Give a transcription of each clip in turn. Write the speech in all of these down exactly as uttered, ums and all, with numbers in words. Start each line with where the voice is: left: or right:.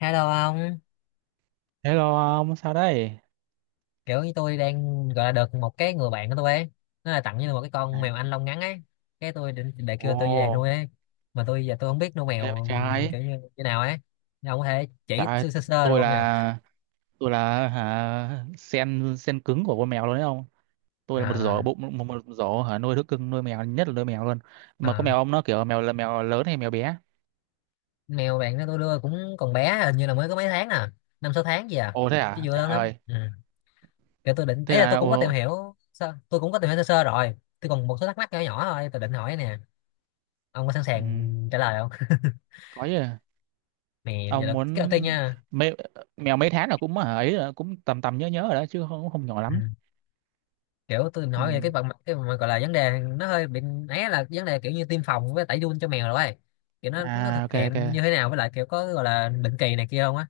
left: Hello ông,
right: Hello ông, sao đây?
left: kiểu như tôi đang gọi là được một cái người bạn của tôi ấy, nó là tặng như là một cái
right: À,
left: con mèo Anh lông ngắn ấy, cái tôi định để
right: ồ,
left: kêu tôi về nuôi ấy, mà tôi giờ tôi không biết nuôi
right: nghe bên
left: mèo
right: trai.
left: kiểu như như nào ấy, ông có thể chỉ
right: Tại
left: sơ sơ, sơ được
right: tôi
left: không nhỉ?
right: là tôi là hả sen sen cứng của con mèo luôn đấy ông. Tôi là một giỏ
left: À,
right: bụng một, một giỏ hả nuôi thú cưng nuôi mèo nhất là nuôi mèo luôn. Mà có
left: à,
right: mèo ông nó kiểu mèo là mèo lớn hay mèo bé?
left: mèo bạn đó tôi đưa cũng còn bé, hình như là mới có mấy tháng à, năm sáu tháng gì à,
right: Ồ thế
left: chứ
right: à?
left: vừa
right: Trời
left: lớn lắm.
right: ơi.
left: Ừ. Kiểu tôi định,
right: Thế
left: ấy là
right: là
left: tôi cũng có tìm
right: ồ,
left: hiểu, sơ- tôi cũng có tìm hiểu sơ sơ rồi, tôi còn một số thắc mắc nhỏ nhỏ thôi, tôi định hỏi nè, ông có sẵn
right: ừ,
left: sàng trả lời không?
right: có gì?
left: Nè, giờ
right: Ông
left: là cái đầu
right: muốn
left: tiên nha.
right: mê, mèo mấy tháng là cũng hả ấy là cũng tầm tầm nhớ nhớ rồi đó chứ không không nhỏ
left: Ừ.
right: lắm.
left: Kiểu tôi
right: Ừ.
left: nói về cái phần mặt cái mà gọi là vấn đề nó hơi bị ấy, là vấn đề kiểu như tiêm phòng với tẩy giun cho mèo rồi ấy. Kiểu nó nó
right: À,
left: thực
right: ok
left: hiện như thế
right: ok.
left: nào với lại kiểu có gọi là định kỳ này kia không á,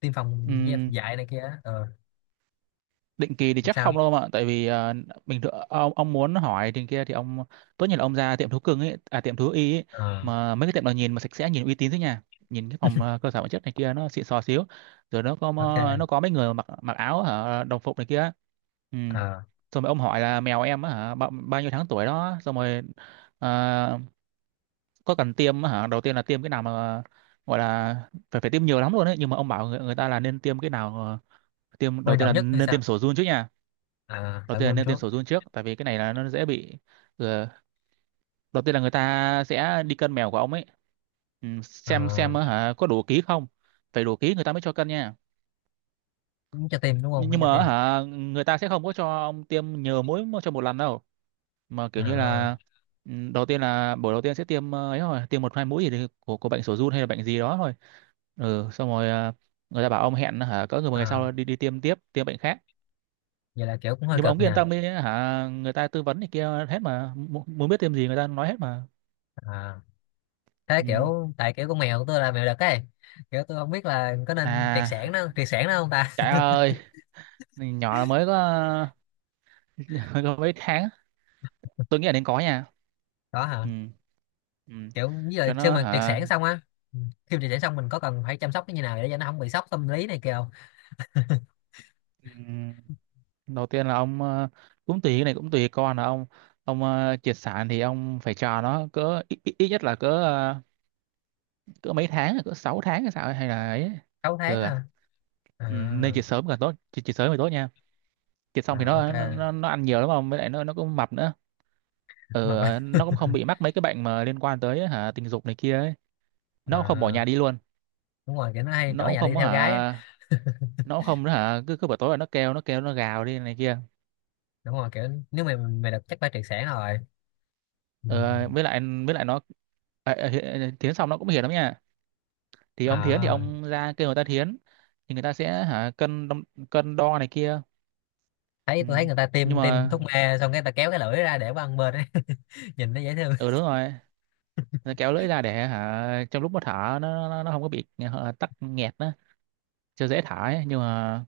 left: tiêm
right: Ừ.
left: phòng với dạy này kia á. ờ
right: Định kỳ thì chắc
left: Sao?
right: không đâu mà tại vì ờ, bình thường ông ông muốn hỏi thì kia thì ông tốt nhất là ông ra tiệm thú cưng ấy à tiệm thú y ấy,
left: ờ
right: mà mấy cái tiệm nào nhìn mà sạch sẽ nhìn uy tín thế nha, nhìn cái phòng ờ, cơ sở vật chất này kia nó xịn sò xíu, rồi nó có ờ, nó
left: ok.
right: có mấy người mặc mặc áo hả đồng phục này kia. Ừ.
left: ờ
right: Xong rồi ông hỏi là mèo em á hả bao, bao nhiêu tháng tuổi đó, xong rồi ờ, có cần tiêm á hả đầu tiên là tiêm cái nào mà gọi là phải phải tiêm nhiều lắm luôn đấy, nhưng mà ông bảo người, người ta là nên tiêm cái nào ờ, tiêm đầu
left: Quan
right: tiên
left: trọng
right: là
left: nhất hay
right: nên
left: sao?
right: tiêm sổ giun trước nha,
left: ờ
right: đầu
left: Tẩy
right: tiên là
left: giun
right: nên
left: trước?
right: tiêm sổ giun trước tại vì cái này là nó dễ bị. ừ, Đầu tiên là người ta sẽ đi cân mèo của ông ấy, ừ,
left: ờ
right: xem xem á hả có đủ ký không, phải đủ ký người ta mới cho cân nha.
left: Cũng cho tiêm đúng không,
right: nhưng
left: phải
right: nhưng
left: cho
right: mà á
left: tiêm?
right: hả người ta sẽ không có cho ông tiêm nhiều mũi mà cho một lần đâu, mà kiểu như
left: ờ
right: là ừ, đầu tiên là buổi đầu tiên sẽ tiêm ờ, ấy thôi tiêm một hai mũi gì thì của của bệnh sổ giun hay là bệnh gì đó thôi. Ừ xong rồi ờ, người ta bảo ông hẹn hả cỡ người một ngày
left: ờ
right: sau đi đi tiêm tiếp tiêm bệnh khác.
left: Vậy là kiểu cũng hơi
right: Nhưng mà ông
left: cực
right: cứ yên
left: nha.
right: tâm đi hả người ta tư vấn thì kia hết mà. Mu- muốn biết thêm gì người ta nói hết mà.
left: ờ Thế
right: Ừ.
left: kiểu tại kiểu con mèo của tôi là mèo đực ấy, kiểu tôi không biết là có nên triệt sản
right: À
left: nó triệt sản nó không ta.
right: trời ơi nhỏ là mới có, mới có mấy tháng. Tôi nghĩ là nên có nha.
left: Có hả?
right: Ừ. Ừ.
left: Kiểu như là
right: Cho
left: khi
right: nó
left: mà triệt
right: hả.
left: sản xong á, ừ, khi mà triệt sản xong mình có cần phải chăm sóc nó như nào để cho nó không bị sốc tâm lý này kia không?
right: Ừ. Đầu tiên là ông ờ, cũng tùy cái này cũng tùy con là ông, ông ờ, triệt sản thì ông phải cho nó cỡ ít, ít, ít nhất là cỡ ờ, cỡ mấy tháng cỡ sáu tháng hay sao ấy, hay là ấy.
left: Sáu tháng
right: Ừ. À.
left: hả? À,
right: Ừ, nên triệt sớm càng tốt, triệt, triệt sớm thì tốt nha. Thịt xong thì
left: à, ok.
right: nó nó, nó ăn nhiều lắm mà với lại nó nó cũng mập nữa.
left: Mà phải-
right: Ờ nó cũng không bị mắc mấy cái bệnh mà liên quan tới hả tình dục này kia ấy. Nó cũng không bỏ
left: À,
right: nhà đi luôn.
left: đúng rồi, kiểu nó hay
right: Nó
left: ở
right: cũng
left: nhà đi
right: không có
left: theo gái á.
right: hả, nó cũng không hả cứ cứ buổi tối là nó kêu nó kêu nó gào đi này kia.
left: Đúng rồi, kiểu nếu mày mày được chắc phải triệt sản rồi. Ừ.
right: Ờ với lại với lại nó, Ờ, ờ, Hi- à, thiến xong nó cũng hiền lắm nha, thì ông thiến thì
left: À,
right: ông ra kêu người ta thiến, thì người ta sẽ hả cân đong- cân đo này kia.
left: thấy
right: Ừ.
left: tôi thấy người ta
right: Nhưng
left: tiêm tiêm
right: mà
left: thuốc mê xong cái ta kéo cái lưỡi ra để qua ăn bên ấy. Nhìn nó dễ thương.
right: ừ đúng rồi. Nó kéo lưỡi ra để hả trong lúc mà thở nó nó, nó không có bị hả, tắc nghẹt đó, chưa dễ thả ấy nhưng mà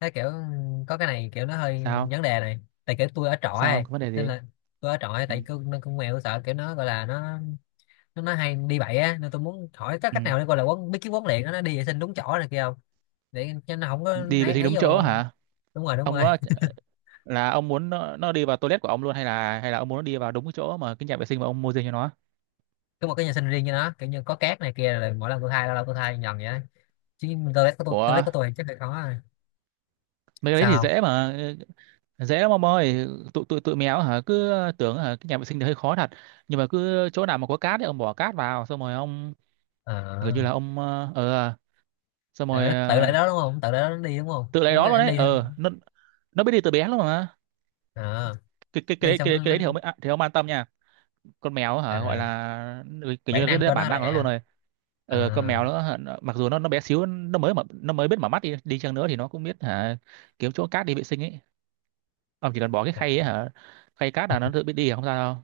left: Thấy kiểu có cái này kiểu nó hơi
right: sao,
left: vấn đề này, tại kiểu tôi ở trọ
right: sao
left: ấy
right: không có vấn đề
left: nên
right: gì.
left: là tôi ở trọ ấy,
right: Ừ.
left: tại cứ nó con mèo sợ kiểu nó gọi là nó nó nói hay đi bậy á, nên tôi muốn hỏi có
right: Ừ.
left: cách nào để coi là quán biết cái quán liền đó, nó đi vệ sinh đúng chỗ này kia không, để cho nó không có
right: Đi vệ
left: ấy,
right: sinh
left: ấy
right: đúng
left: vô.
right: chỗ hả.
left: Đúng rồi, đúng
right: Ông
left: rồi,
right: có là ông muốn nó, nó đi vào toilet của ông luôn hay là hay là ông muốn nó đi vào đúng cái chỗ mà cái nhà vệ sinh mà ông mua riêng cho nó.
left: có một cái nhà sinh riêng cho nó kiểu như có cát này kia rồi mỗi lần tôi thay, lâu lâu tôi thay nhần vậy đó. Chứ toilet của tôi toilet
right: của
left: của tôi thì chắc là khó rồi.
right: Mấy cái đấy thì
left: Sao không?
right: dễ mà, dễ lắm ông ơi. Tụi tụi tụi mèo hả cứ tưởng hả cái nhà vệ sinh thì hơi khó thật, nhưng mà cứ chỗ nào mà có cát thì ông bỏ cát vào xong rồi ông gần như
left: ờ
right: là ông ờ ờ, xong
left: Tại
right: rồi
left: nó tự
right: ờ,
left: lại đó đúng không, tự lại đó nó đi đúng không,
right: tự lấy
left: nó
right: đó
left: nói
right: luôn
left: anh
right: đấy.
left: đi
right: Ờ
left: xong.
right: nó nó biết đi từ bé luôn mà.
left: ờ
right: Cái cái cái
left: Đi
right: đấy
left: xong
right: cái, đấy-
left: nó,
right: cái
left: nó
right: đấy thì ông à, thì ông an tâm nha, con mèo hả gọi
left: à,
right: là ừ, kiểu như
left: bản
right: là cái
left: năng
right: đấy là
left: của nó
right: bản
left: là
right: năng của
left: vậy
right: nó luôn
left: hả?
right: rồi.
left: à
right: Ờ, con mèo nữa hả, nó- mặc dù nó nó bé xíu, nó mới mở, nó mới biết mở mắt đi đi chăng nữa thì nó cũng biết hả kiếm chỗ cát đi vệ sinh ấy. Ông chỉ cần bỏ cái khay ấy hả, khay cát là nó tự biết đi à? Không sao đâu.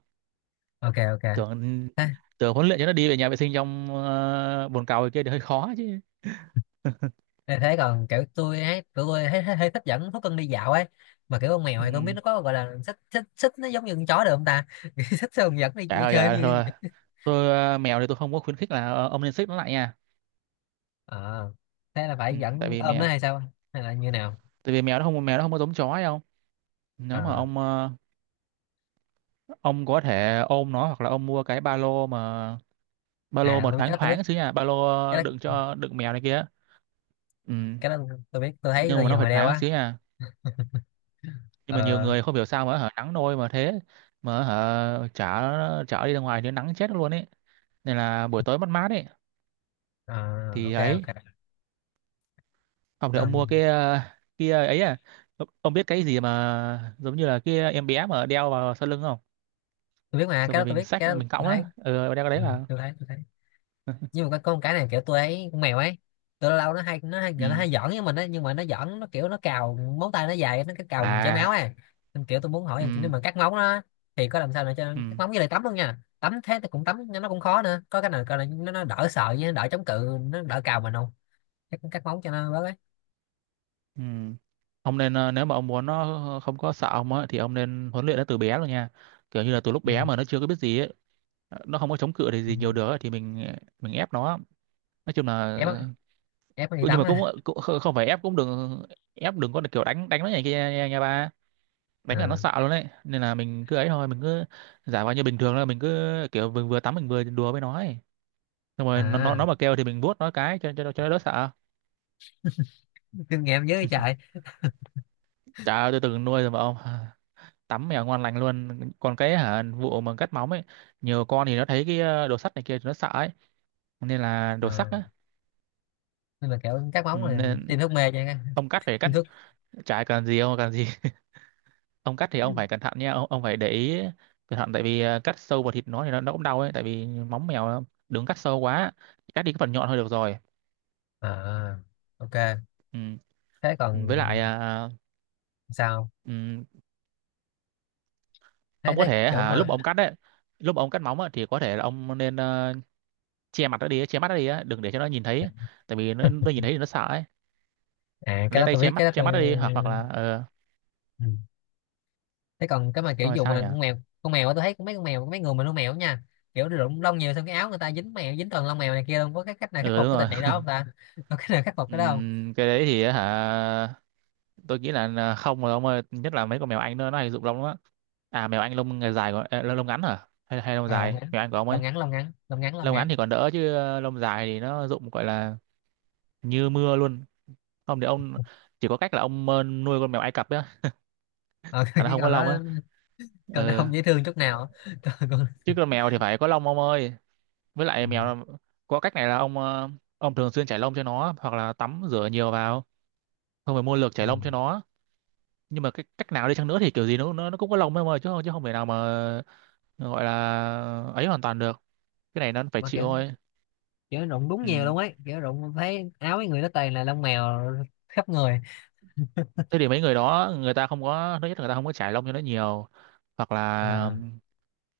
left: ok, ok.
right: Tưởng
left: Thế
right: Tưởng huấn luyện cho nó đi về nhà vệ sinh trong uh, bồn cầu kia thì hơi khó chứ.
left: Nên thế còn kiểu tôi ấy, tụi tôi thấy, thấy, thấy thích dẫn thú cưng đi dạo ấy, mà kiểu con mèo
right: Ừ.
left: thì tôi không biết nó có gọi là xích xích xích nó giống như con chó được không ta. Xích xong dẫn đi,
right: Trời
left: đi
right: ơi trời
left: chơi
right: ơi
left: như.
right: thôi, tôi ờ, mèo thì tôi không có khuyến khích là ờ, ông nên xích nó lại nha.
left: Ờ, thế là
right: Ừ,
left: phải
right: tại
left: dẫn
right: vì
left: ôm nó
right: mèo,
left: hay sao, hay là như nào?
right: tại vì mèo nó không, mèo nó không có giống chó hay không.
left: Ờ,
right: Nếu mà ông ờ, ông có thể ôm nó hoặc là ông mua cái ba lô mà, ba lô
left: à
right: mà
left: tôi biết cái
right: thoáng
left: đó, tôi biết
right: thoáng xíu nha, ba lô
left: cái đó
right: đựng cho đựng mèo này kia. Ừ.
left: cái đó tôi biết tôi thấy,
right: Nhưng
left: tôi
right: mà nó
left: nhiều
right: phải
left: người đeo
right: thoáng
left: á.
right: xíu nha. Nhưng mà nhiều
left: ờ
right: người không hiểu sao mà hở nắng nôi mà thế, mà hở chở chở đi ra ngoài thì nắng chết luôn ấy, nên là buổi tối mát mát ấy
left: ờ,
right: thì
left: ok,
right: ấy.
left: ok.
right: Ông thì ông mua
left: Ờm,
right: cái ờ, kia ấy à, ông ông biết cái gì mà giống như là kia em bé mà đeo vào sau lưng không?
left: tôi biết mà
right: Xong
left: cái đó,
right: rồi
left: tôi
right: mình
left: biết
right: xách
left: cái đó
right: mình
left: tôi
right: cõng á
left: thấy,
right: ừ, đeo cái đấy
left: ừ,
right: vào.
left: tôi thấy tôi thấy, nhưng mà cái con cái này kiểu tôi ấy, con mèo ấy, tôi lâu lâu nó hay nó hay
right: Ừ.
left: nó hay giỡn với mình ấy nhưng mà nó giỡn nó kiểu nó cào móng tay nó dài nó cái cào mình chảy máu
right: À.
left: ấy, nên kiểu tôi muốn hỏi là nếu
right: Ừ.
left: mà cắt móng nó thì có làm sao để cho
right: Ừ.
left: cắt móng với lại tắm luôn nha, tắm thế thì cũng tắm nhưng nó cũng khó nữa, có cái nào coi là nó, nó đỡ sợ với nó đỡ chống cự nó đỡ cào mình không, cắt, cắt móng cho nó bớt ấy.
right: Ừ. Ông nên ờ, nếu mà ông muốn nó ờ, ờ, không có sợ ông á thì ông nên huấn luyện nó từ bé rồi nha. Kiểu như là từ lúc
left: Ừ.
right: bé mà nó chưa có biết gì ấy, ờ, nó không có chống cự thì
left: Ừ.
right: gì nhiều được ấy, thì mình ờ, mình ép nó. Nói chung là
left: Ép á, ép nó đi
right: cũng- nhưng
left: tắm
right: mà cũng,
left: á?
right: ờ, cũng không không phải ép cũng đừng ép, đừng có kiểu đánh đánh nó này kia nha, nha ba. Đánh là nó
left: à,
right: sợ luôn đấy. Nên là mình cứ ấy thôi, mình cứ giả vờ như bình thường là mình cứ kiểu vừa, vừa tắm mình vừa đùa với nó ấy. Xong rồi nó nó nó
left: à
right: mà kêu thì mình vuốt nó cái cho cho cho nó đỡ sợ.
left: Kinh nghiệm dưới trời.
right: Chả tôi từng nuôi rồi mà ông. Tắm mèo ngon lành luôn, còn cái hả vụ mà cắt móng ấy, nhiều con thì nó thấy cái ờ, đồ sắt này kia thì nó sợ ấy, nên là đồ sắt
left: à,
right: á.
left: nhưng mà kiểu cắt
right: Ừ,
left: móng là
right: nên
left: tiêm thuốc mê cho nha?
right: ông cắt phải cắt
left: Tiêm thuốc?
right: chả cần gì ông cần gì. Ông cắt thì ông phải cẩn thận nha ông, ông phải để ý cẩn thận tại vì ờ, cắt sâu vào thịt nó thì nó, nó cũng đau ấy tại vì móng mèo nó- đừng cắt sâu quá, cắt đi cái phần nhọn thôi được rồi.
left: À ok.
right: Ừ.
left: Thế còn?
right: Với lại ờ,
left: Sao?
right: ừ,
left: Thấy
right: ông có
left: thấy
right: thể
left: kiểu
right: hả lúc mà
left: mà.
right: ông cắt đấy, lúc mà ông cắt móng á, thì có thể là ông nên ờ, che mặt nó đi, che mắt nó đi á, đừng để cho nó nhìn thấy tại vì nó, nó nhìn thấy thì nó sợ ấy.
left: À cái
right: Lấy
left: đó
right: tay
left: tôi
right: che
left: biết, cái
right: mắt
left: đó
right: che
left: tôi.
right: mắt đi hoặc hoặc là ờ
left: Ừ. Thế còn cái mà kiểu
right: xong rồi
left: dùng
right: sao
left: mà
right: nhỉ.
left: con mèo, con mèo á, tôi thấy mấy con mèo mấy người mà nuôi mèo á nha, kiểu rụng lông nhiều xong cái áo người ta dính mèo dính toàn lông mèo này kia luôn, có cái cách nào khắc
right: Ừ
left: phục
right: đúng
left: cái
right: rồi.
left: tình trạng đó không ta, có cách nào khắc phục cái đó không?
right: Ừm, cái đấy thì hả tôi nghĩ là là không rồi ông ơi, nhất là mấy con mèo anh nữa nó hay rụng lông lắm. À mèo anh lông ngày dài gọi ờ, lông ngắn hả hay hay lông
left: Ờ, lông
right: dài
left: ngắn
right: mèo anh của ông
left: lông
right: ấy?
left: ngắn lông ngắn lông ngắn lông
right: Lông ngắn
left: ngắn.
right: thì còn đỡ chứ ờ, lông dài thì nó rụng gọi là như mưa luôn. Không thì ông chỉ có cách là ông ờ, nuôi con mèo Ai Cập á,
left: Ờ,
right: là nó
left: cái
right: không có
left: con đó,
right: lông á.
left: con đó
right: Ừ.
left: không dễ thương chút nào. con, con...
right: Chứ con mèo thì phải có lông ông ơi, với
left: Ừ.
right: lại mèo có cách này là ông ờ, ông thường xuyên chải lông cho nó hoặc là tắm rửa nhiều vào, không phải mua lược
left: Ừ.
right: chảy lông cho nó. Nhưng mà cái cách nào đi chăng nữa thì kiểu gì nó nó, nó cũng có lông em ơi, chứ không chứ không thể nào mà gọi là ấy hoàn toàn được, cái này nó phải
left: Mà
right: chịu
left: kiểu,
right: thôi.
left: kiểu rụng đúng nhiều
right: Ừ.
left: luôn ấy, kiểu rụng thấy áo mấy người nó toàn là lông mèo khắp người.
right: Thế thì mấy người đó người ta không có, thứ nhất là người ta không có trải lông cho nó nhiều, hoặc
left: Ờ,
right: là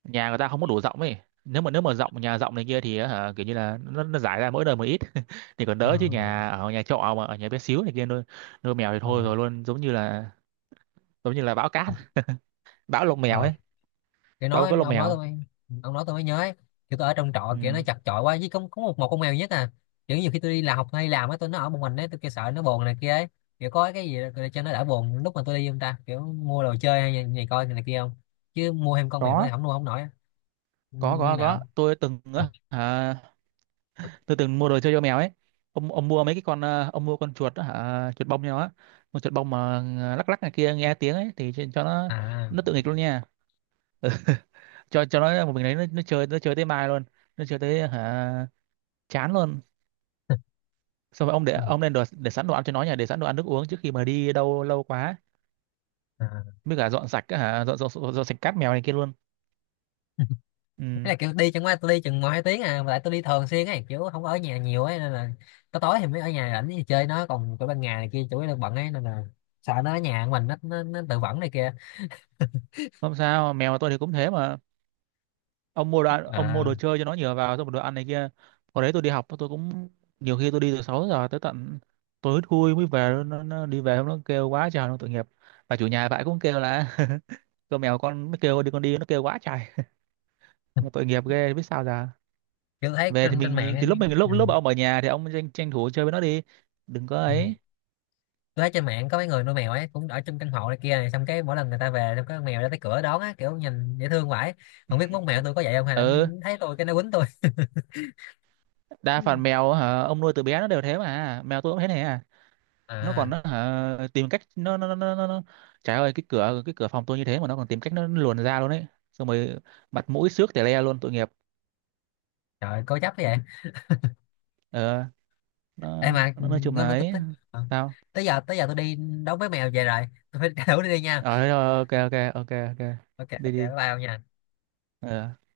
right: nhà người ta không có đủ rộng ấy, nếu mà nếu mà rộng, nhà rộng này kia thì hả, kiểu như là nó, nó giải ra mỗi đời một ít thì còn
left: ờ,
right: đỡ chứ nhà ở nhà trọ mà ở nhà bé xíu này kia nuôi, nuôi mèo thì
left: ờ.
right: thôi rồi luôn, giống như là, giống như là bão cát bão lông mèo
left: Ờ,
right: ấy.
left: thì
right: Đâu
left: nói
right: có lông
left: ông nói tôi
right: mèo.
left: mới- ông nói tôi mới nhớ ấy. Kiểu tôi ở trong trọ
right: Ừ.
left: kiểu nó chật chội quá, với có, có một một con mèo duy nhất à, kiểu nhiều khi tôi đi làm học hay làm á tôi nó ở một mình ấy, tôi kêu sợ nó buồn này kia ấy, kiểu có cái gì để cho nó đỡ buồn lúc mà tôi đi không ta, kiểu mua đồ chơi hay này, này coi này kia không, chứ mua thêm con mèo nó
right: Có
left: thì không nuôi không nổi á. như,
right: có
left: như
right: có có
left: nào?
right: tôi từng
left: Còn-
right: á, à, tôi từng mua đồ chơi cho mèo ấy. Ông ông mua mấy cái con à, ông mua con chuột á, hả chuột bông nhau á, con chuột bông mà à, lắc lắc này kia nghe tiếng ấy thì cho cho nó
left: à,
right: nó tự nghịch luôn nha. Cho cho nó một mình đấy nó, nó chơi nó chơi tới mai luôn, nó chơi tới hả chán luôn. Xong rồi ông để
left: Ừ.
right: ông nên đồ, để sẵn đồ ăn cho nó nhà, để sẵn đồ ăn nước uống trước khi mà đi đâu lâu quá,
left: À.
right: mới cả dọn sạch á, hả dọn dọn, dọn, dọn sạch cát mèo này kia luôn.
left: Thế
right: Ừ.
left: là kiểu đi, chẳng qua tôi đi chừng một hai tiếng à mà lại tôi đi thường xuyên ấy, kiểu không có ở nhà nhiều ấy nên là có tối thì mới ở nhà rảnh thì chơi nó, còn cái ban ngày này kia chủ yếu là bận ấy, nên là sợ nó ở nhà của mình nó nó, nó tự vẫn này kia.
right: Không sao mèo tôi thì cũng thế mà. Ông mua đồ ăn, ông mua
left: À,
right: đồ chơi cho nó nhiều vào, xong rồi đồ ăn này kia. Hồi đấy tôi đi học tôi cũng nhiều khi tôi đi từ sáu giờ tới tận tối thui mới về, nó, nó đi về nó kêu quá trời nó tội nghiệp, và chủ nhà bạn cũng kêu là con mèo con mới kêu đi con đi nó kêu quá trời. Mà tội nghiệp ghê biết sao giờ.
left: kiểu tôi thấy
right: Về thì
left: trên trên mạng
right: mình thì
left: ấy.
right: lúc mình
left: Ừ.
right: lúc lúc ông ở nhà thì ông tranh, tranh thủ chơi với nó đi, đừng có
left: Ừ.
right: ấy.
left: Tôi thấy trên mạng có mấy người nuôi mèo ấy cũng ở trong căn hộ này kia này, xong cái mỗi lần người ta về xong có con mèo ra tới cửa đón á, kiểu nhìn dễ thương vãi,
right: Ừ,
left: không biết mốt mèo tôi có vậy không, hay là nó
right: ừ,
left: thấy tôi cái nó quýnh tôi.
right: đa phần mèo hả ông nuôi từ bé nó đều thế, mà mèo tôi cũng thế này à. Nó còn
left: À.
right: nó hả, tìm cách nó nó nó nó, nó. nó- trời ơi cái cửa cái cửa phòng tôi như thế mà nó còn tìm cách nó luồn ra luôn đấy, xong rồi mặt mũi xước tè le luôn tội nghiệp.
left: Trời, cố chấp vậy.
right: Ờ
left: Ê
right: nó,
left: mà
right: nó nói chung
left: nó
right: là
left: nó tích
right: ấy
left: tích. Ờ.
right: sao.
left: tới giờ tới giờ tôi đi đấu với mèo về rồi, tôi phải thử đi, đi nha.
right: Ờ thế rồi, ok ok ok, ok
left: Ok,
right: đi
left: ok, bye
right: đi
left: bye ông nha.
right: ờ.